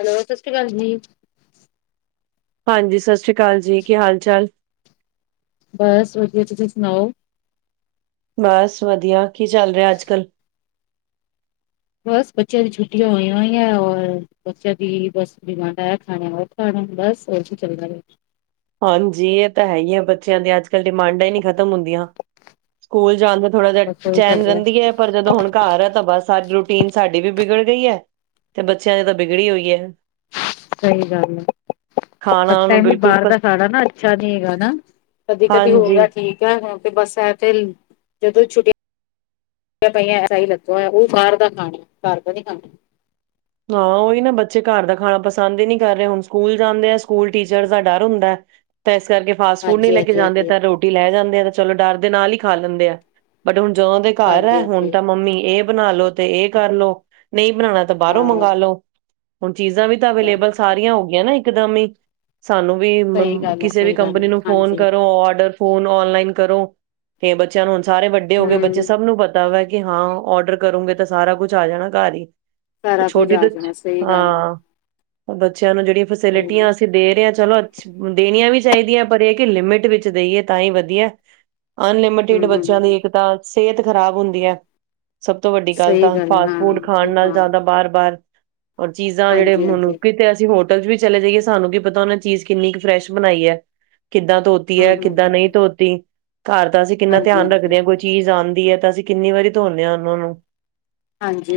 Hello ਸਤਿ ਸ੍ਰੀ ਅਕਾਲ ਜੀ। ਹਾਂਜੀ ਸਤਿ ਸ੍ਰੀ ਅਕਾਲ ਜੀ ਕੀ ਹਾਲ ਚਾਲ? ਬਸ ਵਧੀਆ ਤੁਸੀਂ ਸੁਣਾਓ? ਬਸ ਵਧੀਆ ਕੀ ਚੱਲ ਰਿਹਾ ਅੱਜ ਕਲ? ਬਸ ਬੱਚਿਆਂ ਦੀ ਛੁੱਟੀਆਂ ਹੋਈਆਂ ਹੋਈ ਹੈ ਰ ਬੱਚਿਆਂ ਦੀ ਬਸ ਬਿਮ ਖਾਣੇ ਬ ਖਾ ਬਸ ਉ ਚੱਲਦਾ ਰਿ। ਹਾਂਜੀ ਇਹ ਤਾਂ ਹੈ ਹੀ ਹੈ ਬੱਚਿਆਂ ਦੇ ਅੱਜ ਅੱਜ ਕੱਲ ਡਿਮਾਂਡਾਂ ਹੀ ਨਹੀਂ ਖਤਮ ਹੁੰਦੀਆਂ ਸਕੂਲ ਜਾਣ ਦਾ ਥੋੜਾ ਜਿਹਾ ਬਸ ਉਹੀ ਚੱਲ ਚੈਨ ਰਿਹਾ ਰਹਿੰਦੀ ਹੈ ਪਰ ਜਦੋਂ ਹੁਣ ਘਰ ਆ ਤਾਂ ਬਸਾਰੀ ਰੂਟੀਨ ਸਾਡੀ ਵੀ ਵਿਗੜ ਗਈ ਹੈ ਤੇ ਬੱਚਿਆਂ ਦੀ ਤਾਂ ਬਿਗੜੀ ਹੋਈ ਹੈ। ਸਹੀ ਗੱਲ ਹੈ ਖਾਣਾ ਟ ਉਹਨੂੰ ਵੀ ਬਿਲਕੁਲ ਬਾਹਰ ਪ- ਦਾ। ਾ ਨਾ ਅੱਛਾ ਨੀ ਹੈਗਾਾ ਕਦੀ ਕਦੀ ਹੋ ਹਾਂਜੀ। ਗਿਆ ਠੀਕ ਹੈ ਤੇ ਬਸ ਐ ਤੇੇ ਜਦੋਂ ਛੁੱਟ ਪਆਂ ਐਸ ਹੀ ਲੱ ਉਹ ਬਾਹਰ ਦਾ ਖਾਣਾ ਘਰ ਦਾ ਨੀ ਖਾਣਾ। ਹਾਂ ਉਹੀ ਨਾ ਬੱਚੇ ਘਰ ਦਾ ਖਾਣਾ ਪਸੰਦ ਹੀ ਨਹੀਂ ਕਰ ਰਹੇ ਹੁਣ ਸਕੂਲ ਜਾਂਦੇ ਆ ਸਕੂਲ ਟੀਚਰ ਦਾ ਡਰ ਹੁੰਦਾ ਤਾਂ ਇਸ ਕਰਕੇ ਫਾਸਟ ਫੂਡ ਨਹੀਂ ਹਾਂਜੀ ਲੈ ਕੇ ਹਾਂਜੀ ਜਾਂਦੇ ਹਾਂਜੀ ਤਾਂ ਰੋਟੀ ਲੈ ਜਾਂਦੇ ਆ ਤੇ ਚਲੋ ਡਰ ਦੇ ਨਾਲ ਹੀ ਖਾ ਲੈਂਦੇ ਆ ਬਟ ਹੁਣ ਜ ਦੇ ਘਰ ਹਾਂਜੀ ਹੈ ਹੁਣ ਹਾਂਜੀ ਹਾਂ ਤਾਂ ਮੰਮੀ ਇਹ ਬਣਾ ਲੋ ਤੇ ਇਹ ਕਰਲੋ ਨਹੀਂ ਬਣਾਣਾ ਬਾਹਰੋਂ ਮੰਗ ਲੋੋ। ਚੀਜ਼ਾਂ ਵੀ ਤਾਂ ਅਵੇਲੇਬਲ ਸਾਰੀਆਂ ਹੋ ਗਈਆਂ ਨਾ। ਇਕਦਮ ਹੀ ਸਾਨੂੰ ਵੀ ਸਹੀ ਗੱਲ ਹੈ ਕਿਸੇ ਵੀ ਸਹੀ ਗੱਲ ਹੈ ਕੰਪਨੀ ਨੂੰ ਫੋਨ ਹਾਂਜੀ ਕਰੋ ਔਡਰ ਫੋਨ ਔਨਲਾਈਨ ਕਰੋ ਤੇ ਬੱਚਿਆਂ ਨੂੰ ਹ ਸਾਰੇ ਵੱਡੇ ਹੋ ਗਏ ਬੱਚੇ ਹਮ ਸਭ ਨੂੰ ਪਤਾ ਵਾ ਕਿ ਕਿ ਹਾਂ ਔਡਰ ਕਰੋਂਗੇ ਤਾਂ ਸਾਰਾ ਕੁਛ ਆ ਜਾਣਾ ਘਰ ਹੀ ਸਾਰਾ ਕੁੱਝ ਛੋਟੀ ਆ ਤਾਂ ਜਾਣਾ ਸਹੀ ਗੱਲ ਹਾਂ। ਉਹ ਬੱਚੀ ਨੂੰ ਜਿਹੜ ਹੈ ਫੈਿਲਿਟੀਆਂ ਅਸੀਂ ਦੇ ਰਹੇ ਹਾਂ ਚਲੋ ਦੇਣੀਆਂ ਵੀ ਚਾਹੀਦੀਆਂ ਪਰ ਇਹ ਕਿ ਲਿਮਿਟ ਵਿੱਚ ਦੇਈਏ ਤਾਂ ਹੀ ਵਧੀਆ। ਅਨਲਿਮਿਟਿਡ ਬੱਚਿਆਂ ਦੀ ਹੂੰ-ਹੂੰ, ਏਕਤਾ ਸਿਹਤ ਖ਼ਰਾਬ ਹੁੰਦੀ ਹੈ। ਸਭ ਤੋਂ ਵੱਡੀ ਗੱਲ ਸਹੀ ਤਾਂ ਹੈ। ਫਾਸਟ ਹਾਂ, ਫੂਡ ਖਾਣ ਨਾਲ। ਹਾਂ, ਜ਼ਿਆਦਾ ਬਾਰ-ਬਾਰ ਔਰ ਚੀਜ਼ਾਂ ਜਿਹੜੇ ਮਨੂੰ ਹਾਂਜੀ-ਹਾਂਜੀ। ਕਿਤੇ ਅਸੀਂ ਹੋਰ ਹੋਟਲ 'ਚ ਵੀ ਚਲੇ ਜਾਈਏ ਸਾਨੂੰ ਕੀ ਪਤਾ ਉਹੇ ਚੀਜ਼ ਕਿੰਨੀ ਕੁ ਫਰੈਸ਼ ਬਣਾਈ ਐ। ਕਿੱਦਾਂ ਧੋਤੀ ਹੈ ਕਿੱਦਾਂ ਨਹੀਂ ਹੂੰ-ਹੂੰ-ਹੂੰ, ਧੋਤੀ। ਘਰ ਦਾ ਅਸੀਂ ਕਿੰਨਾ ਧਿਆਨ ਹਾਂਜੀ-ਹਾਂਜੀ, ਰੱਖਦੇ ਹਾਂ ਕੋਈ ਚੀਜ਼ ਆਂਦੀ ਐ ਤਾਂ ਅਸੀਂ ਕਿੰਨੀ ਵਾਰੀ ਧੋਨੇ ਹਾਂ ਉਹਨਾਂ ਨੂੰ।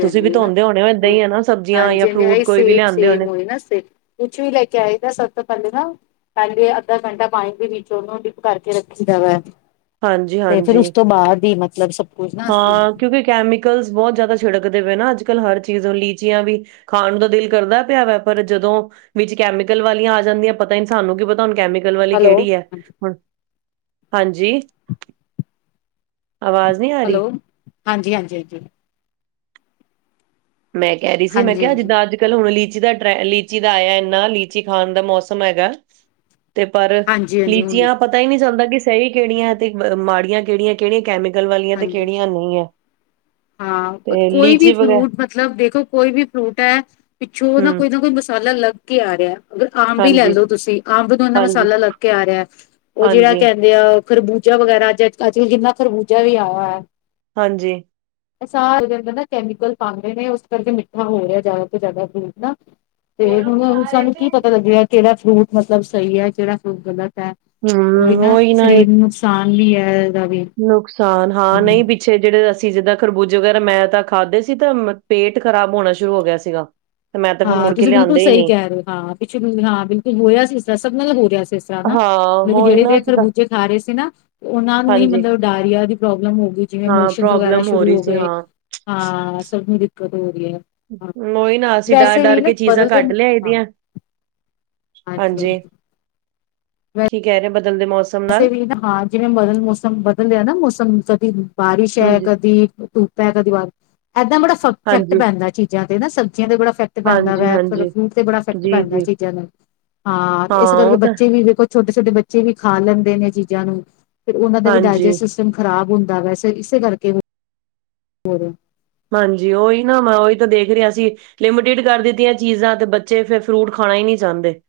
ਤੁਸੀਂ ਵੀ ਧੋਂਦੇ ਹੋਣੇ ਹੋ ਏਦਾਂ ਹੀ ਹੈ ਨਾ ਸਬਜ਼ੀਆਂ ਜਾਂ ਫਰੂਟ ਹਾਂਜੀ-ਹਾਂਜੀ ਕੋਈ ਵੀ ਸੇਮ ਲਿਆਂਦੇ ਹੋਣੇ ਸੇਮ ਹੋ ਨਾ ਕੁਛ ਵੀ ਲੈ ਕੇ ਆਏਗਾ ਸਭ ਤੋਂ ਪਹਿਲੇ ਨਾ ਪਹਿਲੇ ਅੱਧਾ ਘੰਟਾ ਪਾਣੀ ਦੇ ਵਿੱਚ ਉਹਨੂੰ ਡਿਪ ਕਰਕੇ ਰੱਖੀ ਦਾ ਵੇ। ਹਾਂਜੀ-ਹਾਂਜੀ, ਮਤਲਬ ਸਭ ਕੁਛ ਨਾ ਅਸੀਂ ਹਾਂ ਕਿਉਂਕਿ ਕੈਮੀਕਲਸ ਬਹੁਤ ਜ਼ਿਆਦਾ ਛਿੜਕਦੇ ਪਏ ਨਾ ਅੱਜਕੱਲ੍ਹ ਹਰ ਚੀਜ਼ ਲੀਚੀਆਂ ਵੀ ਖਾਣ ਦਾ ਦਿਲ ਕਰਦਾ ਪਿਆ ਵਾ ਪਰ ਜਦੋਂ ਵਿੱਚ ਕੈਮੀਕਲ ਵਾਲੀਆਂ ਆ ਜਾਂਦੀਆਂ ਪਤਾ ਸਾਨੂੰ ਕੀ ਪਤਾ ਹੁਣ ਕੈਮੀ ਕਲ ਵਾਲੀ ਹੈਲੋ, ਕਿਹੜੀ ਏ। ਹੁਣ ਹਾਂਜੀ ਆਵਾਜ਼ ਨਹੀਂ ਆ ਹੈਲੋ ਰਹੀ ਹਾਂਜੀ ਹਾਂਜੀ ਹਾਂਜੀ। ਮੈਂ ਕਹਿ ਰਹੀ ਸੀ ਮੈਂ ਕਿਹਾ ਹਾਂਜੀ-ਹਾਂਜੀ, ਜਿੱਦਾਂ ਅੱਜਕੱਲ੍ਹ ਹੁਣ ਲੀ ਲੀਚੀ ਦਾ ਲੀਚੀ ਦਾ ਆਇਆ ਇੰਨਾ ਲੀਚੀ ਖਾਣ ਦਾ ਮੌਸਮ ਹੈਗਾ ਤੇ ਪਰ, ਹਾਂਜੀ-ਹਾਂਜੀ ਹੁਣ ਲੀਚੀਆਂ ਪਤਾ ਹੀ ਨਹੀਂ ਚਲਦਾ ਸਹੀ ਕਿਹੜੀਆਂ ਤੇ ਮਾੜੀਆਂ ਕਿਹੜੀਆਂ-ਕਿਹੜੀਆਂ ਕੈਮੀ ਕਲ ਵਾਲੀਆਂ ਤੇ ਹਾਂਜੀ। ਕਿਹੜੀਆਂ ਨਹੀਂ ਹੈ। ਹਾਂ ਤੇ ਕੋਈ ਵੀ ਲੀਚੀ ਵਗੈਰਾ ਫਰੂਟ ਮਤਲਬ ਮਤਲਬ ਦੇਖੋ ਕੋਈ ਵੀ ਫਰੂਟ ਹੈ ਪਿੱਛੋਂ ਨਾ ਹਮ ਕੋਈ ਨਾ ਕੋਈ ਮਸਾਲਾ ਲੱਗ ਕੇ ਆ ਰਿਹਾ, ਅਗਰ ਅੰਬ ਹੀ ਲੈ ਹਾਂਜੀ ਲੋ ਤੁਸੀਂ ਅੰਬ ਨੂੰ ਇਨਾ ਹਾਂਜੀ ਮਸਾਲਾ ਲੱਗ ਕੇ ਆ ਰਿਹਾ। ਉਹ ਜਿਹੜਾ ਹਾਂਜੀ ਕਹਿੰਦੇ ਆ ਖਰਬੂਜਾ ਵਗੈਰਾ ਅੱਜ ਅੱਜਕੱਲ ਜਿੰਨਾ ਖਰਬੂਜਾ ਵੀ ਆਇਆ ਹੋਇਆ। ਹਾਂਜੀ ਉਹ ਸਾਰੇ ਨਾ ਕੈਮੀਕਲ ਪਾਉਂਦੇ ਨੇ ਉਸ ਕਰਕੇ ਮਿੱਠਾ ਹੋ ਰਿਹਾ ਜ਼ਿਆਦਾ ਤੋਂ ਜ਼ਿਆਦਾ ਫਰੂਟ ਨਾ। ਤੇ ਹੁਣ ਸਾਨੂੰ ਕੀ ਪਤਾ ਲੱਗਿਆ ਕਿਹੜਾ ਫਰੂਟ ਮਤਲਬ ਸਹੀ ਹੈ ਜਿਹੜਾ ਫਰੂਟ ਗਲਤ ਹੈ। ਉਹੀ ਨਾ ਸਰੀਰ ਨੂੰ ਨੁਕਸਾਨ ਕਦੀ ਹੈ ਇਹਦਾ ਵੀ ਨੁਕਸਾਨ ਹਾਂ ਹਮ ਨਹੀਂ ਪਿੱਛੇ ਜਿਹੜੇ ਸੀ ਜਿੱਦਾਂ ਖਰਬੂਜੇ ਵਗੈਰਾ ਮੈਂ ਤਾਂ ਖਾਧੇ ਸੀ ਤਾਂ ਪੇਟ ਖ਼ਰਾਬ ਹੋਣਾ ਸ਼ੁਰੂ ਹੋ ਗਿਆ ਸੀਗਾ ਤੇ ਮੈਂ ਤਾਂ ਫਿਰ ਹਾਂ ਮੁੜ ਕੇ ਤੁਸੀਂ ਬਿਲਕੁਲ ਲਿਆਂਦੇ ਹੀ ਸਹੀ ਨਹੀਂ ਕਹਿ ਰਹੇ ਹੋ ਹਾਂ ਪਿੱਛੇ ਹਾਂ ਬਿਲਕੁਲ ਹੋੋਹਾਆ ਸੀ ਇਸ ਤਰ ਸਭ ਨਾਲ ਦਾ ਬੋ ਰਿਹਾ ਸੀ ਇਸ ਹਾਂ ਮਤਲਬ ਕਿ ਹੋਈ ਜਿਹੜੇ ਨਾ ਤੇ ਅਸੀਂ ਤਾਂ ਖਰਬੂਚੇ ਖਾ ਰਹੇ ਸੀ ਨਾ ਉਹਨਾ ਨੂੰ ਹੀ ਹਾਂਜੀ ਮਤਲਬ ਡਾਇਰੀਆ ਦੀ ਪ੍ਰੋਬਲਮ ਹੋ ਗਈ ਜਿਵੇਂ ਹਾਂ ਮੋਸ਼ਨ ਵਗੈਰਾ ਪ੍ਰੋਬਲਮ ਸ਼ੁਰੂ ਰਹੀ ਹੋ ਸੀ ਗਏ ਹਾਂ ਹਾਂ ਸਭ ਕਰ ਉਹੀ ਨਾ ਅਸੀਂ ਡਰ ਵੀ ਡਰ ਨਾ ਕੇ ਚੀਜ਼ਾਂ ਬਦਲਦੇ ਕੱਟ ਮ- ਲਿਆ ਇਹ ਹਾਂ ਦੀਆਂ ਹਾਂਜੀ ਕੀ ਕਹਿ ਰਹੇ ਬਦਲਦੇ ਮੌਸਮ ਵਸੇ ਨਾਲ ਵੀ ਹਾਂ ਜਿਵੇਂ ਬਦ ਮੌਸਮ ਬਦਲਦੇ ਆ ਨਾ ਮੌਸਮ ਹ ਬਾਰਿਸ਼ ਹੈ ਹਾਂਜੀ ਕਦੀ ਧੂਪ ਹੈ ਕਦੀ ਵਾਰ ਇਏਦਾਂ ਬੜਾ ਇਫੈਕਟ ਹਾਂਜੀ ਪੈਂਦਾ ਚੀਜ਼ਾਂ ਤੇ ਨਾ ਸਬਜ਼ੀਆਂ ਤੇ ਬੜਾ ਇਫੈਕਟ ਪੈਂਦਾ ਹਾਂਜੀ ਵਾ ਫ ਹਾਂਜੀ ਫਰੂਟ ਤੇ ਬੜਾ ਇਫੈਕਟ ਜੀ ਪੈਂਦਾ ਜੀ ਚੀਜ਼ਾਂ ਨੂੰ ਹਾਂ ਇਸ ਕਰਕੇ ਉਹ ਤਾਂ ਬੱਚੇ ਵੀ ਦੇਖੋ ਛਟੇ ੋਟੇੱਚੇ ਵੀ ਖਾ ਲੈਂਦੇ ਨੇ ਚੀਜ਼ਾਂ ਨੂੰ ਫਿਰ ਉਹਨਾ ਦਾ ਵੀ ਹਾਂਜੀ ਡਾਇਜੈਸਟ ਸਿਸਟਮ ਖਰਾਬ ਹੁੰਦਾ ਵੈਸੇ ਇਸੇ ਕਰਕੇ ਹੋ ਰਿ ਹਾਂਜੀ ਉਓਹੀ ਨਾ ਮੈਂ ਉਹੀ ਤਾਂ ਦੇਖ ਰਿਹਾ ਅਸੀਂ ਲਿਮਟਿਡ ਕਰ ਦਿੱਤੀਆਂ ਚੀਜ਼ਾਂ ਤੇ ਬੱਚੇ ਫਿਰ ਫਰੂਟ ਖਾਣਾ ਹੀ ਨਹੀਂੀ ਚਾਹੁੰਦੇ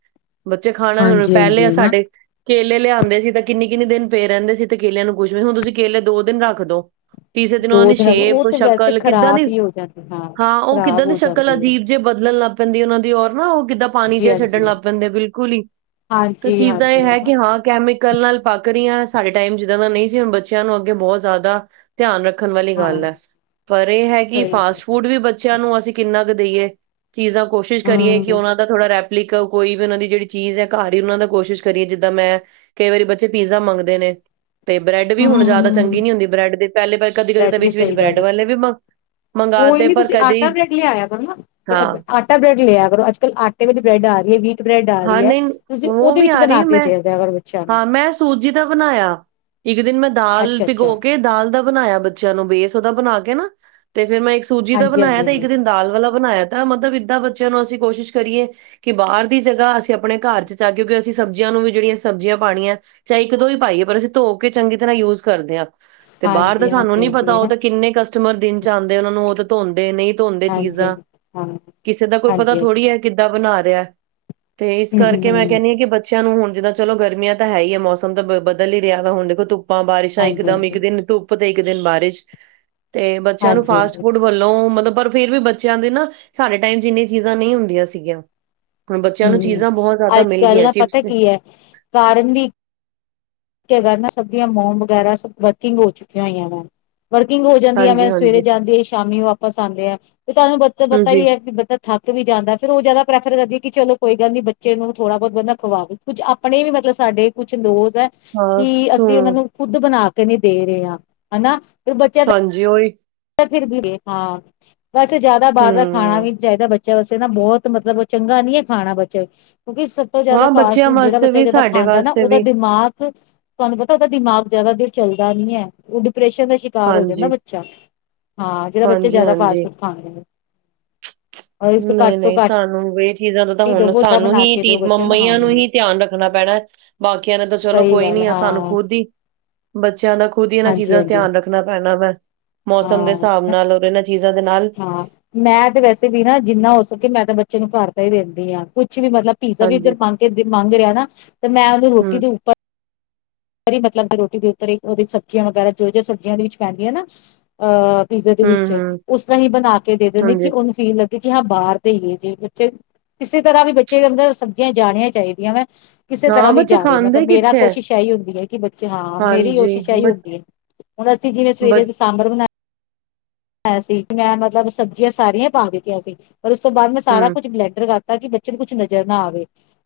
ਬੱਚੇ ਖਾਣਾ ਹੁਣ ਹਾਂਜੀ ਪਹਿਲੇ ਹਾਂਜੀ ਆ ਹਨਾ ਸਾਡੇ ਕੇਲੇ ਲਿਆਂਦੇ ਸੀ ਤਾਂ ਕਿੰਨੀ ਕਿੰੇ ਦਿਨ ਪਏ ਰਹਿੰਦੇ ਸੀ ਤੇ ਕੇਲਿਆਂ ਨੂੰ ਕੁੱਛ ਵੀ ਹੁਣ ਤੁਸੀਂ ਕੇਲੇ ਦੋ ਦਿਨ ਰੱਖ ਦੋ ਤੀਸਰੇ ਉਹਨਾਂ ਦੋ ਦੀ ਦਿਨ ਉਹ ਸ਼ੇਪ ਤੇ ਵੈਸੇ ਸ਼ਕਲ ਕਿੱਦਾਂ ਖ਼ਰਾਬ ਦੀ ਹੀ ਹੋ ਜਾਂਦੀ ਹਾਂ ਉਹ ਕਿੱਦਾਂ ਖ਼ਰਾਬ ਦੀ ਹੋ ਸ਼ਕਲ ਜਾਂਦੀ ਹੈ ਅਜੀਬ ਜੇ ਬਦਲ ਲੱਗ ਪ ਜਾਂਦੀ ਉਹ ਦੀ ਰ ਨਾ ਉਹ ਕਿੱਦਾਂ ਪਾਣੀ ਜੀ ਜਿਹਾ ਛੱਡਣ ਹਾਂਜੀ ਲੱਗ ਪੈਂਦੇ ਬਿਲਕੁਲ ਹੀ ਤਾਂ ਹਾਂਜੀ ਚੀਜ਼ਾਂ ਇਹ ਹਾਂਜੀ ਹੈ ਕਿ ਹਾਂ ਕੈਵੇ ਕੱਲ ਨਾਲ ਪੱਕ ਰਹੀ ਹਾਂ ਸਾਡੇ ਟਾਈਮ ਜਿੱਦਾਂ ਦਾ ਨਹੀਂ ਸੀ ਬੱਚਿਆਂ ਨੂੰ ਅੱਗੇ ਬਹੁਤ ਜ਼ਿਆਦਾ ਧਿਆਨ ਰੱਖ ਰਣ ਵਾਲੀ ਗੱਲ ਹੈ ਪਰ ਇਹ ਹੈ ਕਿ ਸਹੀ ਫਾਸਟ ਗੱਲ। ਫੂਡ ਵੀ ਬੱਚਿਆਂ ਨੂੰ ਅਸੀਂ ਕਿੰਨਾ ਦੇਈਏ ਚੀਜ਼ਾਂ ਕੋਸ਼ਿਸ਼ ਕਰੀਏ ਕਿ ਹਮ ਉਹਨਾਂ ਦਾ ਥੋੜ੍ਹਾ ੋ ਕੋਈ ਵੀ ਉਹਨਾਂ ਦੀ ਜਿਹੜੀ ਚੀਜ਼ ਹੈ ਘਰ ਹੀ ਉਹਨਾਂ ਦਾ ਕੋਸ਼ਿਸ਼ ਕਰੀਏ ਜਿੱਦਾਂ ਮੈਂ ਕਈ ਵਾਰੀ ਬੱਚੇ ਪੀਜ਼ਾ ਮੰਗਦੇ ਨੇ ਤੇ ਬ੍ਰੈੱਡ ਵੀ ਹੁਣ ਜ਼ਿਆਦਾ ਹਮ ਚੰਗੀ ਨੀ ਹੁੰਦੀ ਬ੍ਰੈਡ ਦੇ ਪਹਿਲੇ ਪਹਿ ਕਦੀ ਕਦੇ ਤਾਂ ਬ੍ਰੈਡ ਵੀ ਵਿੱਚ ਸਹੀ ਬ੍ਰੈਡ ਗੱਲ ਵਾਲੇ ਵੀ ਮੰਗ ਕੋਈ ਮੰਗਾਤੇ ਨੀ ਪਰ ਤੁਸੀਂ ਕਦੇ ਆਟਾ ਬਰੈਡ ਲਿਆਇਆ ਕਰੋ ਨਾ ਹਾਂ ਆਟਾ ਬ੍ਰੈਡ ਲਿਆ ਕਰੋ ਅੱਜ ਕੱਲ ਆਟੇ ਵਿੱਚ ਬ੍ਰੈਡ ਆ ਰਹੀ ਹੈ ਵੀ ਹਾਂ ਨਹੀਂ ਉਹ ਵੀ ਆ ਰਹੀ ਕੇ ਮੈਂ ਦੇ ਦਿਆ ਕਰੋ ਬੱਚਿਆਂ ਨੂੰ ਹਾਂ ਮੈਂ ਸੂਜੀ ਦਾ ਬਣਾਇਆ ਇੱਕ ਦਿਨ ਮੈਂ ਦਾਲ ਅੱਛਾ ਅੱਛਾ ਭਿਗੋ ਕੇ ਦਾਲ ਦਾ ਬਣਾਇਆ ਬੱਚਿਆਂ ਨੂੰ ਬੇਸ ਉਹਦਾ ਬਣਾ ਕੇ ਨਾ ਤੇ ਫੇਰ ਮੈਂ ਸੂਜੀ ਦਾ ਹਾਂਜੀ ਬਣਾਇਆ ਹਾਂਜੀ ਤੇ ਇੱਕ ਦਿਨ ਦਾਲ ਵਾਲਾ ਬਣਾਇਆ ਤਾਂ ਮਤਲਬ ਏਦਾਂ ਬੱਚਿਆਂ ਨੂੰ ਅਸੀਂ ਕੋਸ਼ਿਸ਼ ਕਰੀਏ ਕਿ ਬਾਰ ਦੀ ਜਗ੍ਹਾ ਅਸੀਂ ਆਪਣੇ ਘਰ ਚ ਆ ਕਿਉਂਕਿ ਅਸੀਂ ਸਬਜ਼ੀਆਂ ਨੂੰ ਵੀ ਜਿਹੜੀਆਂ ਸਬਜ਼ੀਆਂ ਪਾਣੀਆਂ ਚਾਹੇ ਇੱਕ ਦੋ ਹੀ ਪਾਈਏ ਪਰ ਅਸੀ ਧੋ ਕੇ ਚੰਗੀ ਤਰ੍ਹਾਂ ਯੂਜ ਕਰਦੇ ਹਾਂ। ਤੇ ਬਾਹਰ ਤਾਂ ਹਾਂਜੀ ਹਾਂਜੀ ਸਾਨੂੰ ਹਾਂਜੀ ਨੀ ਪਤਾ ਹਾਂਜੀ ਉਹ ਨਾ ਤਾਂ ਕਿੰਨੇ ਕਸਟਮਰ ਦਿਨ ਚ ਆਂਦੇ ਉਹ ਨੂੰ ਉਹ ਤਾਂ ਧੋਂਦੇ ਨੀ ਧੋਂਦੇ ਹਾਂਜੀ ਹਾਂਜੀ ਚੀਜ਼ਾਂ ਹਾਂ ਕਿਸੇ ਦਾ ਕੋਈ ਪਤਾ ਹਾਂਜੀ ਥੋੜ੍ਹੀ ਹੈ ਕਿੱਦਾਂ ਬਨਾ [unintelligible] ਤੇ ਇਸ ਹੂੰ ਹੂੰ ਕਰਕੇ ਮੈਂ ਹੂੰ ਕਹਿੰਦੀ ਹਾਂ ਕਿ ਬਚ ਨੂੰ ਹੁਣ ਜਿੱਦਾਂ ਚਲੋ ਗਰਮੀਆਂ ਤਾਂ ਹੈ ਹੀ ਆ ਮੌਸਮ ਤਾਂ ਬਦਲ ਹੀ ਰਿਹਾ ਵ ਹੁਣ ਦੇਖੋ ਧੁਪ ਪਾ ਬਾਰਿਸ਼ਾਂ ਇਕ ਹਾਂਜੀ ਦਮ ਹਾਂਜੀ ਇੱਕ ਦਿਨ ਧੁੱਪ ਤੇ ਇਕ ਦਿਨ ਬਾਰਿਸ਼। ਤੇ ਬੱਚਿਆਂ ਨੂੰ ਹਾਂਜੀ ਫਾਸਟ ਹਾਂਜੀ ਫੂਡ ਵੱਲੋਂ ਮਲਬ ਪਰ ਫਿਰ ਵੀ ਬੱਚਿਆਂ ਦੇ ਨਾ ਸਾਡੇ ਟਾਈਮ ਚ ਇੰਨੀਆਂ ਚੀਜ਼ਾਂ ਨਹੀਂ ਹੁੰਦੀਆਂ ਸੀਗੀਆਂ। ਹੁਣ ਬੱਚਿਆਂ ਨੂੰ ਹਮ ਚੀਜ਼ਾਂ ਬਹੁਤ ਜ਼ਿਆਦਾ ਅੱਜ ਮਿਲ ਕੱਲ ਗਈਆਂ ਦਾ ਚਿਪਸ ਪਤਾ ਤੇ ਕੀ ਹੈ ਕਾਰਨ ਵੀ ਤੇ ਹੈਗਾ ਨਾ ਸਭ ਦੀਆਂ ਮੋਮ ਵਗੈਰਾ ਸ ਵਰਕਿੰਗ ਹੋ ਚੁੱਕੀਆਂ ਹੋਈਆਂ ਨੇ। ਵਰਕਿੰਗ ਹੋ ਜਾਂਦੀਆ ਹਾਂਜੀ ਨੇ ਸਵੇਰੇ ਹਾਂਜੀ ਜਾਂਦੀ ਆ ਸ਼ਾਮੀ ਵਾਪਸ ਆਉਂਦੇ ਆ ਫ ਤੁਹਾਨੂੰ ਬ ਪਤਾ ਹਾਂਜੀ ਹੀ ਹੈ ਬ ਥੱਕ ਵੀ ਜਾਂਦਾ ਫੇਰ ਉਹ ਜ਼ਿਆਦਾ ਪ੍ਰੈਫਰ ਕਰਦੀ ਕਿ ਚਲੋ ਕੋਈ ਗੱਲ ਨੀ ਬੱਚੇ ਨੂੰ ਥੋੜਾ ਬਹੁਤ ਬੰਦਾ ਖਵਾਓੋ ਕੁੱਝ ਆਪਣੇ ਵੀ ਮਤਲਬ ਸਾਡੇ ਕੁਛ ਲੋਜ਼ ਹੈ। ਹਾਂ ਕਿ ਸੋ ਅਸੀਂ ਉਹਨਾ ਨੂੰ ਖੁੱਦ ਬਨਾ ਕਿ ਨਹੀਂ ਦੇ ਰਹੇ ਹ ਹਨਾ। ਬੱਚਿਆਂ ਹਾਂਜੀ ਉਹੀ [unintelligible] ਹਾਂ। ਵੈਸੇ ਜ਼ਿਆਦਾ ਬਾਹਰ ਦਾ ਖਾਣਾ ਹੂੰ ਵੀ ਨਹੀਂ ਚਾਹੀਦਾ ਬੱ ਚਾ ਆਸੇ ਨਾ ਬਹੁਤ ਮਤਲਬ ਚੰਗਾ ਨੀ ਹੈ ਖਾਣਾ ਬੱ ਕਿਉਂਕਿ ਸਭ ਤੋਂ ਜਿਆਦਾ ਹਾਂ ਫਾਸਟ ਬੱਚਿਆਂ ਫੂਡ ਜਿਹੜਾ ਵਾਸਤੇ ਬੱਚਾ ਵੀ ਜਦਾ ਸਾਡੇ ਖਾਂਦਾ ਨਾ ਵਾਸਤੇ ਉਹਦਾ ਵੀ ਦਿਮਾਕ ਤੁਹਾਨੂੰ ਪਤਾ ਉਹਦਾ ਦਿਮਾਗ ਜ਼ਿਆਦਾ ਦੇਰ ਚੱਲਦਾ ਨੀ ਹੈ ਉਹ ਡਿ ਪਰੈਸ਼ਨ ਦਾ ਸ਼ਿਕਾਰ ਹੋ ਜਾਂਦਾ ਹਾਂਜੀ ਬੱਚਾ। ਹਾਂ ਜਿਹੜਾ ਬੱਚੇ ਹਾਂਜੀ ਜ਼ਿਆਦਾ ਫਾਸਟ ਹਾਂਜੀ ਫੂਡ ਖਾਦੇ ਨੇ। ਔਰ ਇਸ ਤੋਂ ਘੱਟ ਤੋਂ ਨਹੀਂ-ਨਹੀਂ ਘੱਟ ਸਾਨੂੰ ਇਹ ਚੀਜ਼ਾਂ ਦਾ ਤਾਂ ਹੀ ਹੁਣ ਦਵੋ ਓਦਾਂ ਸਾਨੂੰ ਬਣਾ ਕੇ ਹੀ ਦਿਓ ਬੱਚੇ ਹਾਂ ਮੰਮੀਆਂ ਨੂੰ ਹੀ ਧਿਆਨ ਰੱਖਣਾ ਪੈਣਾ ਬਾਕੀਆਂ ਨੇ ਤਾਂ ਚਲੋ ਸਹੀ ਕੋਈ ਗੱਲ ਨੀ ਆ ਹਾਂ ਸਾਨੂੰ ਖੁਦ ਹੀ ਬੱਚਿਆਂ ਦਾ ਖੁਦ ਹੀ ਇਹਨਾਂ ਹਾਂਜੀ ਚੀਜ਼ਾਂ ਦਾ ਹਾਂਜੀ ਧਿਆਨ ਰੱਖਣਾ ਪੈਣਾ ਵੈ। ਮੌਸ ਮ ਦੇ ਹਾਂ ਹਿਸਾਬ ਨਾਲ ਔਰ ਇਹਨਾਂ ਚੀਜ਼ਾਂ ਹਾਂ ਮੈਂ ਤੇ ਵੈਸੇ ਵੀ ਨਾ ਜਿੰਨਾ ਦੱਸੋ ਕਿ ਮੈਂ ਤਾਂ ਬੱਚੇ ਨੂੰ ਘਰ ਤਾਂ ਹੀ ਦਿੰਦੀ ਹਾਂ ਕੁਛ ਵੀ ਮਤਲਬ ਪੀਜ਼ਾ ਵੀ ਹਾਂਜੀ। ਇੱਧਰ ਮੰਾਂ ਕੇ ਮੰਗ ਰਿਹਾ ਨਾ ਤੇ ਮੈਂ ਉਹਨੂੰ ਰੋਟੀ ਦੇ ਉੱਪਰ ਪਰ ਮਤਲਬ ਰੋਟੀ ਦੇ ਉੱਤੇ ਉਹਦੀ ਸਬਜ਼ੀਆਂ ਵਗੈਰਾ ਜੋ ਜ ਸਬਜ਼ੀਆਂ ਦੇ ਵਿੱਚ ਪੈਂਦੀਆਂ ਨਾ ਅਹ ਪੀਜ਼ਾ ਦੇ ਵਿੱਚ ਹੂੰ-ਹੂੰ-ਹੂੰ ਉਸ ਤਰ੍ਹਾਂ ਹੀ ਬਣਾ ਕੇ ਦੇ ਦਿੰਦੇ ਕਿ ਹਾਂਜੀ ਉਹਨੂੰ ਫੀਲ ਲਗੇ ਕਿ ਹਾਂ ਬਾਹਰ ਤੇ ਹੀ ਜੇ ਬੱਚੇ ਕਿਸੇ ਤਰ੍ਹਾਂ ਵੀ ਬੱਚੇ ਅੰਦਰ ਸਬਜ਼ੀਆਂ ਜਾਣੀਆਂ ਚਾਹੀਦੀਆਂ ਵੈਂ ਕਿਸੇ ਨਾ ਤਰ੍ਹਾਂ ਵੀ ਬੱਚੇ ਜਾਵੇ ਖਾਂਦੇ ਮਤਲਬ ਮੇਰਾ ਕਿੱਥੇ ਐ। ਕੋਸ਼ਿਸ਼ ਹੈ ਹੀ ਹੁੰ ਕਿ ਬੱਚੇ ਹਾਂ ਮੇਰੀ ਹਾਂਜੀ ਕੋਸ਼ਿਸ਼ ਇਹੀ ਬ ਹੁੰਦੀ ਹੈ ਹੁਣ ਅਸੀਂ ਜਿਵੇਂ ਸਵੇਰੇ ਬ ਅਸੀਂ ਸਾਂਬਰ ਬਣਾ ਅ ਸੀ ਮੈਂ ਮਤਲਬ ਸਬਜ਼ੀਆਂ ਸਾਰੀਆਂ ਪਾ ਦਿੱਤੀਆਂ ਸੀ ਪਰਰ ਉਸ ਤੋਂ ਬਾਅਦ ਮੈਂ ਸਾਰਾ ਹੂੰ ਕੁਛ ਬਲੈਡਰ ਕਰ ਤਾਂ ਕਿ ਬੱਚੇ ਨੂੰ ਕੁਛ ਨਜ਼ਰ ਨਾ ਆਵੇ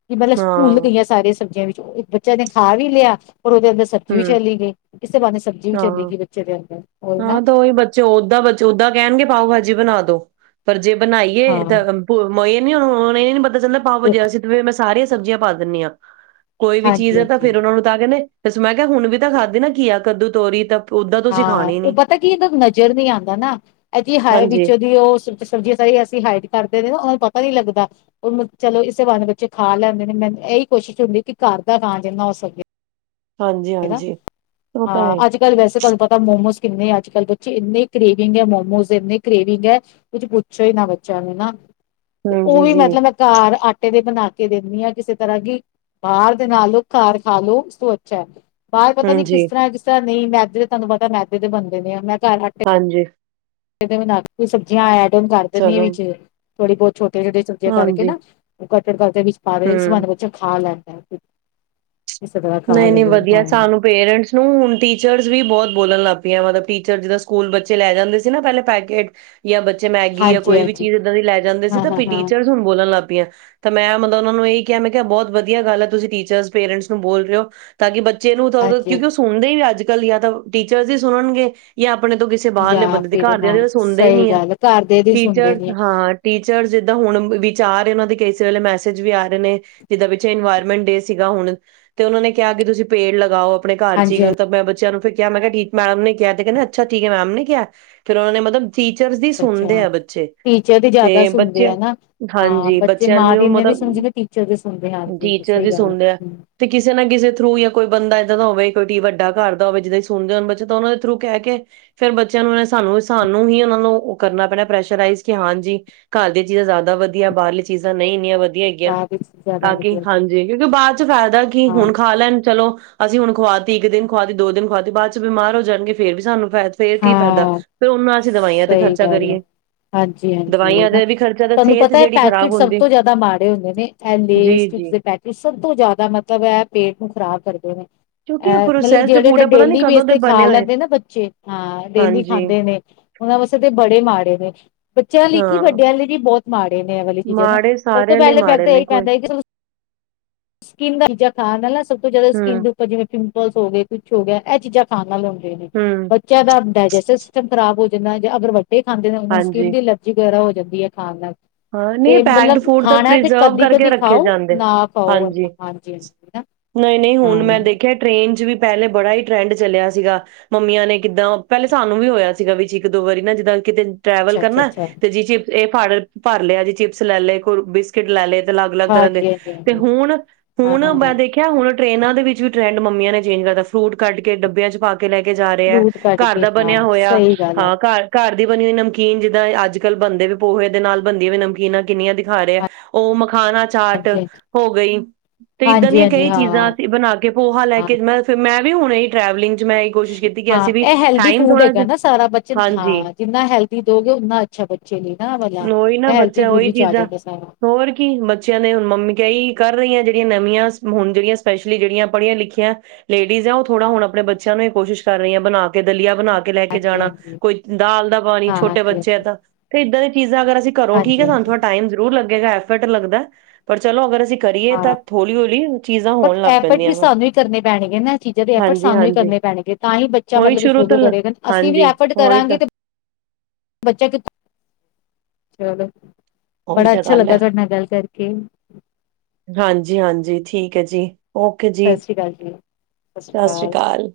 ਵੀ ਮਤਲਬ ਸਕੂਲ ਹਾਂ ਗਈਆਂ ਸਾਰੀਆਂ ਸਬਜ਼ੀਆਂ ਵੀ ਇੱਕ ਬੱਚਾ ਨੇ ਖਾ ਵੀ ਲਿਆ ਰ ਉਹਦੇ ਅੰਦਰ ਸਬਜ਼ੀ ਵੀ ਹੂੰ ਚੱਲੀ ਗਈ ਕਿਸਤੇ ਬੇ ਸਬਜ਼ੀ ਵੀ ਚੱਲ ਹਾਂ। ਗਈ ਬੱਚੇ ਦੇ ਅੰਦਰ ਹੋਰ ਨਾ ਹਾਂ ਤਾਂ ਉਹੀ ਜੀ ਬਣਾ ਦੋ ਪਰ ਜੇ ਬਣਾਈਏ ਹਾਂ ਤਾਂ ਮੋਏ [inaudible] [inaudible] ਉਹ ਸਾਰੀਆਂ ਸਬਜ਼ੀਆਂ ਪਾ ਦਿਨੀਂ ਆ ਕੋਈ ਵੀ ਹਾਂਜੀ ਚੀਜ਼ ਹੈ ਤਾਂ ਹਾਂਜੀ ਫੇਿਰ ਉਹਨਾ ਨੂੰ ਤਾਂ ਕਹਿੰਦੇ ਤੇ ਮੈਂ ਕਿਹਾ ਹੁਣ ਵੀ ਤਾਂ ਖਾਧੀ ਨਾ ਕੀਆ ਕੱਦੂ ਤੋਰੀ ਤਾਂ ਓਦਾਂ ਤੁਸੀਂ ਹਾਂ ਖਾਣੀ ਉਹ ਨੀ। ਪਤਾ ਕੀ ਇਹਦਾ ਨਜ਼ਰ ਨਹੀਂੀ ਆਉਂਦਾ ਨਾ ਇਥ ਹ ਹਾਂਜੀ, ਵਿੱਚੋਂ ਦੀ ਉਹ ਸਬਜ਼ੀਆਂ ਸਾਰੀ ਅਸੀਂ ਹਾਈਟ ਕਰਦੇ ਨੇ ਉਹ ਨੂੰ ਪਤਾ ਪਤਾ ਨ ਲੱਗਦਾ ਉਹ ਚਲੋ ਇਸੇ ਬੰਦ ਵਿੱਚ ਖਾ ਲੈਂਦੇ ਨੇ ਮੈਂ ਇਹੀ ਕੋਸ਼ਿਸ਼ ਹੁੰਦੀ ਕਿ ਘਾਰ ਦਾ ਜਿੰਨਾ ਹੋ ਸਕੇ ਹਾਂਜੀ, ਠ ਹਾਂ ਹਾਂਜੀ ਉਹ ਤਾਂ ਹੈ। ਅੱਜ ਕੱਲ ਵੈਸੇ ਤੁਹਾਨੂੰ ਪਤਾ ਮੋਮੋਸ ਕਿੰਨੇ ਅੱਜ ਕੱਲ੍ਹ ਬੱਚੇ ਇੰਨੇ ਕਰੇਵਿੰਗ ਹੈ ਮੋਮੋਸ ਇੰਨੇ ਕਰੇਵਿੰਗ ਹੈ ਕੁੱਝ ਪੁੱਛੋ ਹੀ ਨਾ ਬੱਚਿਆਂ ਨੂੰ ਹਨ ਤੇ ਉਹ ਹਾਂਜੀ ਵੀ ਜੀ, ਮਤਲਬ ਮੈਂ ਘਰ ਆ ੱਟੇ ਦੇ ਬਣਾ ਕੇ ਦੇਿੰਣੀ ਆ ਕਿਸੇ ਤਰ੍ਹਾਂ ਕੀ ਬਾਹਰ ਦੇ ਨਾਲ ਲਓ ਘਰ ਖਾ ਲੋ ਉਸ ਤੋਂ ਅੱਛਾ ਹੈ ਬਾਰੇ ਪਤਾ ਨੀ ਕਿਸ ਹਾਂਜੀ, ਤਰ੍ਹਾਂ ਕਿਸ ਤਰ੍ਹਾਂ ਨਹੀਂ ਮੈਦੇ ਤੇ ਤੁਹਾਨੂੰ ਪਤਾ ਮੈਦੇ ਦੇ ਬਣਦੇ ਨੇ ਆ ਮੈਂ ਹਾਂਜੀ ਤੇ ਮੂੰ ਕੋਈ ਸਬਜ਼ੀਆਂ ਆਇਆ ਉਹ ਕਰਦੇ ਨੇ ਚਲੋ ਵਿਚ ਥੋੜੀ ਬਹੁਤ ਛੋਟੇ ਛੋਟੇ ਸਬੀਆਂ ਕਰਕੇ ਹਾਂਜੀ ਨਾ ਉਹ ਕੱੜ ਦੇ ਵਿੱਚ ਪਾ ਰਹੇ ਹੂੰ। ਸੰਬੰਧ ਬੱਚਾ ਖਾ ਲੈਣ ਅ ਨਹੀਂ ਨਹੀਂ ਵਧੀਆ ਸਾਨੂੰ ਪੇਰੈਂਟਸ ਨੂੰ ਹੁਣ ਟੀਚਰਸ ਵੀ ਬਹੁਤ ਬੋਲਣ ਲੱਗ ਪ ਮਤਲਬ ਟੀਚਰ ਜਿੱਦਾਂ ਸਕੂਲ ਬੱਚੇ ਲੈ ਜਾਂਦੇ ਸੀ ਨਾ ਪਹਿਲਾ ਪੈਕੇਟ ਯਾ ਬੱਚੇ ਮੈਗੀ ਜਾਂ ਹਾਂਜੀ ਕੋਈ ਵੀ ਹਾਂਜੀ ਚੀਜ਼ ਇੱਦਾਂ ਦੀ ਲੈ ਜਾਂਦੇ ਸੀ ਹਾਂ ਤਾਂ ਹਾਂ ਹਾਂ ਹਾਂਜੀ ਟੀਚਰਸ ਹੁਣ ਬੋਲਣ ਲੱਗ ਪਈਆਂ ਤਾਂ ਮੈਂ ਮਤਲਬ ਉਹਨਾਂ ਨੂੰ ਇਹੀ ਕਿਹਾ ਮੈਂ ਕਿਹਾ ਬਹੁਤ ਵਧੀਆ ਗੱਲ ਹੈ ਤੁਸੀਂ ਟੀਚਰਸ ਪੇਰੈਂਟਸ ਨੂੰ ਬੋਲ ਤਾਂ ਕਿ ਬੱਚ ਬੱਚੇ ਨੂੰ ਹਾਂਜੀ ਕਿਉਂਕਿ ਉਹ ਸੁਣਦੇ ਹੀ ਨੀ ਅੱਜ ਗੱਲ ਯਾ ਤਾਂ ਟੀਚਰ ਦੀ ਸੁਣਨਗੇ ਯਾ ਆਪਣੇ ਤੋਂ ਕਿਸੇ ਬਾਹਰਲੇ ਜਾਂ ਬੰਦੇ ਦੇ ਫਿਰ ਘਰਦਿਆਂ ਹਾਂ ਦੀ ਤਾ ਸੁਣਦੇ ਹੀ ਸਹੀ ਨੀ ਆ ਗੱਲ ਘਰ ਦੇ ਦੀ ਸੁਣਦੇ ਟੀਚਰਸ ਨੀ ਹਾਂ ਟੀਚਰ ਜਿਦਾਂ ਹੁਣ ਵੀ ਚਾਰ ਇਹਨਾਂ ਦੇ ਕਈ ਵੇਲੇ ਮੈਸੇਜ ਵੀ ਆ ਰਹੇ ਨੇ ਜਿਦਾਂ ਵਿੱਚ ਇਨਵਾਇਰਮੈਂਟ ਡੇ ਸੀਗਾ ਹੁਣ ਤੇ ਉਹਨਾਂ ਨੇ ਕਿਹਾ ਕਿ ਤੁਸੀਂ ਪੇੜ ਲਗਾਓ ਆਪਣੇ ਘਰ ਚ ਹੀ ਹਾਂਜੀ ਹਾਂਜੀ ਮੈਂ ਬੱਚਿਆਂ ਨੂੰ ਫ ਕਿਹਾ ਮੈਂ ਕਿਹਾ ਮੈਮ ਨੇ ਕਿਹਾ ਤੇ ਕਹਿੰਦਾ ਅੱਛਾ ਠੀਕ ਹੈ ਮੈਮ ਨੇ ਕਿਹਾ ਫੇਰ ਉਹਨੇ ਮਤਲਬ ਟੀਚਰਸ ਦੀ ਅੱਛਾ ਸੁਣਦੇ ਅੱਛਾ ਆ ਬੱਚੇ ਟੀਚਰ ਦੀ ਜ਼ਿਆਦਾ ਤੇ ਸੁਣਦੇ ਬੱਚੇ ਆ ਨਾ ਹਾਂ ਹਾਂਜੀ ਬੱਚੇ ਬੱਚਿਆਂ ਮਾਂ ਦੀ ਨੂੰ ਇਨੀਆਂ ਨ ਮਤਲਬ ਸੁਣਦੇ ਟੀਚਰ ਦੀ ਸੁਣਦੇ ਹਾਂਜੀ ਹ ਟੀਚਰਸ ਸਹੀ ਹੀ ਗੱਲ ਸੁਣਦੇ ਆ। ਤੇ ਕਿਸੇ ਨਾ ਕਿਸੇ ਥਰੂ ਜਾਂ ਕੋਈ ਬੰਦਾ ਇੱਦਾਂ ਦਾ ਹੋਵੇ ਕੋਈ ਵੱਡਾ ਘਰ ਦਾ ਹੋਵੇ ਜਿੱਦਾਂ ਸੁਣਦੇ ਹੋਣ ਬੱਚੇ ਤਾਂ ਉਹਨਾਂ ਦੇ ਥਰੂ ਕਹਿ ਕੇ ਫੇਰ ਬੱਚਿਆਂ ਨੂੰ ਸਾਨੂੰ ਸਾਨੂੰ ਹੀ ਉਹਨਾਂ ਨੂੰ ਕਰਨਾ ਪੈਣਾ ਪ੍ਰੈਸ਼ਰਾਈਜ਼ ਕਿ ਹਾਂਜੀ ਘਰ ਦੀਆਂ ਚੀਜ਼ਾਂ ਜ਼ਿਆਦਾ ਵਧੀਆ ਬਾਹਰਲੀ ਚੀਜ਼ਾਂ ਨਹੀਂ ਇੰਨੀਆਂ ਵਧ ਹੈਗੀਆਂ ਬਾਅਦ ਵਿੱਚ ਜ਼ਿਆਦਾ ਤਾਂ ਕਿ ਵਧੀਆ ਹਾਂਜੀ ਕਿਉਂਕਿ ਬਾਅਦ ਚ ਫਾਇਦਾ ਕੀ ਹਾਂ ਹੁਣ ਖਾ ਲੈਣ ਚਲੋ ਅਸੀਂ ਹੁਣ ਖੁਵਾ ਤੀ ਇੱਕ ਦਿਨ ਖੁਆਤੀ ਦੋ ਦਿਨ ਖੁਆਤੀ ਬਾਅਦ ਚ ਬਿਮਾਰ ਹੋ ਜਾਣਗੇ ਫੇਰ ਵੀ ਸਾਨੂੰ ਫ ਫੇਰ ਕੀ ਫਾਇਦਾ। ਹਾਂ ਫੇਰ ਉਹਨਾਂ ਅਸੀਂ ਦਵਾਈਆਂ ਤੇ ਸਹੀ ਖਰਚਾ ਗੱਲ ਹੈ ਕਰੀਏ ਹਾਂਜੀ ਹਾਂਜੀ ਦਵਾਈਆਂ ਨਾ ਤੇ ਵੀ ਖਰਚਾ ਤਾਂ ਤੁਹਾਨੂੰ ਸਿਹਤ ਪਤਾ ਹੈ ਜਿਹੜੀ ਪੈਕੇਟ ਖ਼ਰਾਬ ਸਭ ਹੁੰਦੀ ਤੋਂ ਜ਼ਿਆਦਾ ਮਾੜੇ ਹੁੰਦੇ ਨੇ ਐ ਜੀ ਲੈਸ ਜੀ ਚਿਪਸ ਦੇ ਪੈਕੇਟ ਸਭ ਤੋਂ ਜ਼ਿਆਦਾ ਮਤਲ ਤੇ ਇਹ ਪੇਟ ਨੂੰ ਖਰਾਬ ਕਰਦੇ ਨੇ ਕਿਉਂਕਿ ਇਹ ਅ ਮਤਲਬ ਪ੍ਰੋਸੈਸਡ ਫੂਡ ਜਿਹੜੇ ਹੈ ਪਤਾ ਨੀ ਡੇਲੀ ਕਦੋਂ ਬੇਸ ਦੇ ਤੇ ਬਣੇ ਖਾ ਹੋਏ। ਲੈਂਦੇ ਨਾ ਬੱਚੇ ਹਾਂ ਡੇਲੀ ਹਾਂਜੀ ਖਾਂਦੇ ਨੇ ਉਹਨਾਂ ਵਾਸਤੇ ਤੇ ਬੜੇ ਮਾੜੇ ਨੇ ਬੱਚਿਆਂ ਲਈ ਕੀ ਹਾਂ ਵੱਡਿਆਂ ਲਈ ਵੀ ਬਹੁਤ ਮਾਰ ਇਹ ਵਾਲੀ ਚੀਜ਼ਾਂ ਨਾ ਮਾੜੇ ਸਭ ਤੋਂ ਸਾਰਿਆਂ ਲਈ ਪਹਿਲੇ ਫੇਰ ਮਾੜੇ ਤਾਂ ਨੇ ਇਹੀ ਕੋਈ ਪੈਂਦਾ ਸੀ ਸ਼ੌਕੀਨ ਸਭ ਖਾਣ ਲਈ ਤੋਂ ਜ਼ਿਆਦਾ ਹੂੰ ਸਕੀਮ ਦੇ ਉਪਰ ਜਿਵੇਂ ਸ ਹੋ ਗਏ ਕੁਛ ਹੋ ਗਿਆ ਇਹ ਚੀਜ਼ਾਂ ਖਾਣ ਨਾਲੋ ਹੋਣ ਨੇ ਹੂੰ ਬੱਚਿਆਂ ਦਾ ਡਾਇਜੈਸਟਿਵ ਸਿਸਟਮ ਖਰਾਬ ਹੋ ਜਿੰਨਾ ਅਗਰ ਇਹ ਖਾਂਦੇ ਨੇ ਸਕਿਨ ਹਾਂਜੀ ਦੀ ਅਲਰਜੀ ਵਗੈਰਾ ਹੋ ਜੱਦੀ ਹੈ ਖਾਣ ਦਾ ਹਾਂ ਨਹੀਂ ਪੈਕਡ ਫੂਡ ਤਾਂ ਪ੍ਰਜ਼ਰਵ ਕਦੀ ਕਰਕੇ ਕਦੀ ਰੱਖੇ ਖਾਓ ਜਾਂਦੇ ਨਾ ਖਾਓ ਹਾਂਜੀ ਹਾਂਜੀ ਨਹੀਂ ਨਹੀਂ ਹੁਣ ਹਾਂ ਮੈਂ ਦੇਖਿਆ ਟ੍ਰੇਨ ਚ ਵੀ ਪਹਿਲੇ ਬੜਾ ਹੀ ਟਰੈਂਡ ਚੱਲਿਆ ਸੀਗਾ ਮੰਮੀਆਂ ਨੇ ਕਿੱਦਾਂ ਪਹਿਲੇ ਸਾਨੂੰ ਵੀ ਹੋਇਆ ਸੀਗਾ ਵਿੱਚ ਇੱਕ ਦੋ ਵਾਰੀ ਨਾ ਜਿੱਦਾਂ ਕਿਤੇ ਟਰੈਵਲ ਅੱਛਾ ਅੱਛਾ ਕਰਨਾ ਅੱਛਾ ਤੇ ਜਿ ਚੇ ਇਹ ਫੜ ਭਰ ਲਿਆ ਜੀ ਚਿਪਸ ਲੈ ਲਏ ਕੋਈ ਬਿਸਕਿਟ ਲੈ ਲਏ ਅਲੱਗ ਅਲੱਗ ਤਰ੍ਹਾਂ ਦੇ ਹਾਂਜੀ ਹਾਂਜੀ ਤੇ ਹਾਂਜੀ ਹੁਣ ਹਾਂ ਹੁਣ ਹਾਂ ਹਾਂ ਮੈਂ ਦੇਖਿਆ ਹੁਣ ਟ੍ਰਰੇਨਾਂ ਦੇ ਵਿੱਚ ਵੀ ਟਰੈਂਡ ਮੰਮੀਆਂ ਨੇ ਚੇਂਜ ਕਰ ਦਿੱ ਫਰੂਟ ਕੱਢ ਕੇ ਡੱਬਿਆਂ ਚ ਪਾ ਕੇ ਕੇ ਲੈ ਕੇ ਜਾ ਰਹੇ ਹੈ ਫਰੂਟ ਕੱਢ ਘਰ ਕੇ ਦਾ ਹਾਂ ਬਣਿਆ ਹੋਇਆ ਸਹੀ ਗੱਲ ਆ ਹਾਂ ਘਰ ਘਰ ਦੀ ਬਣੀ ਹੋਈ ਨਮਕੀਨ ਜਿੱਦਾਂ ਅੱਜ ਕੱਲ ਬਦੇ ਪੋਹੇ ਦੇ ਨਾਲ ਬੰਦੀਆਂ ਵੀ ਨਮਕੀਨਾਂ ਕਿੰਨੀਆਂ ਦਿਖਾ ਰਿਹਾ ਹੈ ਉਹ ਖਾਣਾ ਚਾਟ ਹਾਂਜੀ ਹਾਂਜੀ ਹੋ ਗਈ ਤੇ ਇੱਦਾਂ ਹਾਂਜੀ ਦੀਆਂ ਹਾਂਜੀ ਕਈ ਹਾਂ ਚੀਜ਼ਾਂ ਅਸੀਂ ਬਣਾ ਕੇ ਪੋਹਾ ਲੈ ਹਾਂ ਕੇ ਮੈਂ ਫਿਰ ਮੈਂ ਵੀ ਹੋਣੇ ਹੀ ਟਰੈਵਲਿੰਗ 'ਚ ਮੈਂ ਇਹੀ ਕੋਸ਼ਿਸ਼ ਕੀਤੀ ਕਿ ਹਾਂ ਅਸੀਂ ਵੀ ਇਹ ਹੈਲਦੀ ਟਾਈਮ ਫੂਡ ਥੋੜਾ ਹੈਗਾ ਜਿਹਾ ਨਾ ਸਾਰਾ ਬੱਚਨ ਹਾਂਜੀ, ਹਾਂ ਜਿੰਨਾ ਹੈਲਦੀ ਦਓਗੇ ਉਓਨਾ ਅੱਛਾ ਬੱਚੇ ਲਈ ਨਾਤਬ ਉਹੀ ਨਾ ਬੱਚਾ ਉਹੀ ਚੀਜ਼ਾਂ ਹੋਰ ਕੀ ਬੱਚਿਆਂ ਨੇ ਹੁਣ ਮੰਮੀ ਕਹੀ ਕਰ ਰਹੀਆਂ ਜ ਨਵੀਆਂ ਹੁਣ ਜਿਹੜੀਆਂ ਸਪੈਸ਼ਲੀ ਜਿਹੜੀਆਂ ਪੜ੍ਹੀਆਂ ਲਿਖੀਆਂ ਲੇਡੀਜ਼ ਆ ਉਹ ਥੋੜਾ ਹੁਣ ਆਪਣੇ ਬੱਚਿਆਂ ਨੂੰ ਇਹ ਕੋਸ਼ਿਸ਼ ਕਰ ਰਹੀਆਂ ਬਣਾ ਕੇ ਦਲਆ ਬਣਾ ਕੇ ਲੈ ਕੇ ਹਾਂਜੀ ਜਾਣਾ ਹਾਂਜੀ ਕੋਈ ਦਾਲ ਦਾ ਪਾਣੀ ਹਾਂ ਛੋਟੇ ਹਾਂਜੀ ਬੱਚੇ ਆ ਹਾਂਜੀ ਤਾਂ ਇੱਦਾਂ ਦੇ ਅਗਰ ਅਸੀਂੋ ਹਾਂਜੀ ਠੀਕ ਹਾਂਜੀ ਸਾਨੂੰ ਟਾਈਮ ਜ਼ਰੂਰ ਲੱਦਾ ਐਫਰਟ ਲੱਗਦਾ ਪਰ ਚਲੋ ਅਗਰ ਅਸੀਂ ਕਰੀਏ ਹਾਂ ਤਾਂ ਹੌਲੀ-ਹੌਲੀ ਚੀਜ਼ਾਂ ਪਰ ਹੋਣ ਲੱਗ ਐਫਰਟ ਵੀ ਪੈਂਦੀਆਂ ਵਾ। ਸਾਨੂੰ ਹੀ ਕਰਨੇ ਪੈਣਗੇ ਨਾ ਚੀਜ਼ਾਂ ਦੇ ਐਫਰਟ ਸਾਨੂੰ ਹੀ ਹਾਂਜੀ-ਹਾਂਜੀ। ਕਰਨੇ ਪੈਣਗੇ ਤਾਂ ਹੀ ਬੱਚਾ ਉਹੀ ਮਤਲਬ ਸ਼ੁਰੂ ਤੋਂ ਉਦੋਂ ਲ ਕਰੇਗਾ ਅਸੀਂ ਵੀ ਹਾਂਜੀ ਐਫਰਟ ਉਹੀ ਤਾਂ ਕਰਾਂਗੇ ਤੇ ਬੱਚਾ ਕਿਥ ਚਲੋ ਉਹੀ ਬੜਾ ਤਾਂ ਅੱਛਾ ਗੱਲ ਲੱਗਾ ਹੈ। ਤੁਹਾਡੇ ਨਾਲ ਗੱਲ ਕਰਕੇ ਹਾਂਜੀ ਹਾਂਜੀ ਠੀਕ ਹੈ ਜੀ ਓਕੇ ਜੀ ਸਤਿ ਸ੍ਰੀ ਅਕਾਲ ਜੀ ਸਤਿ ਸ੍ਰੀ ਅਕਾਲ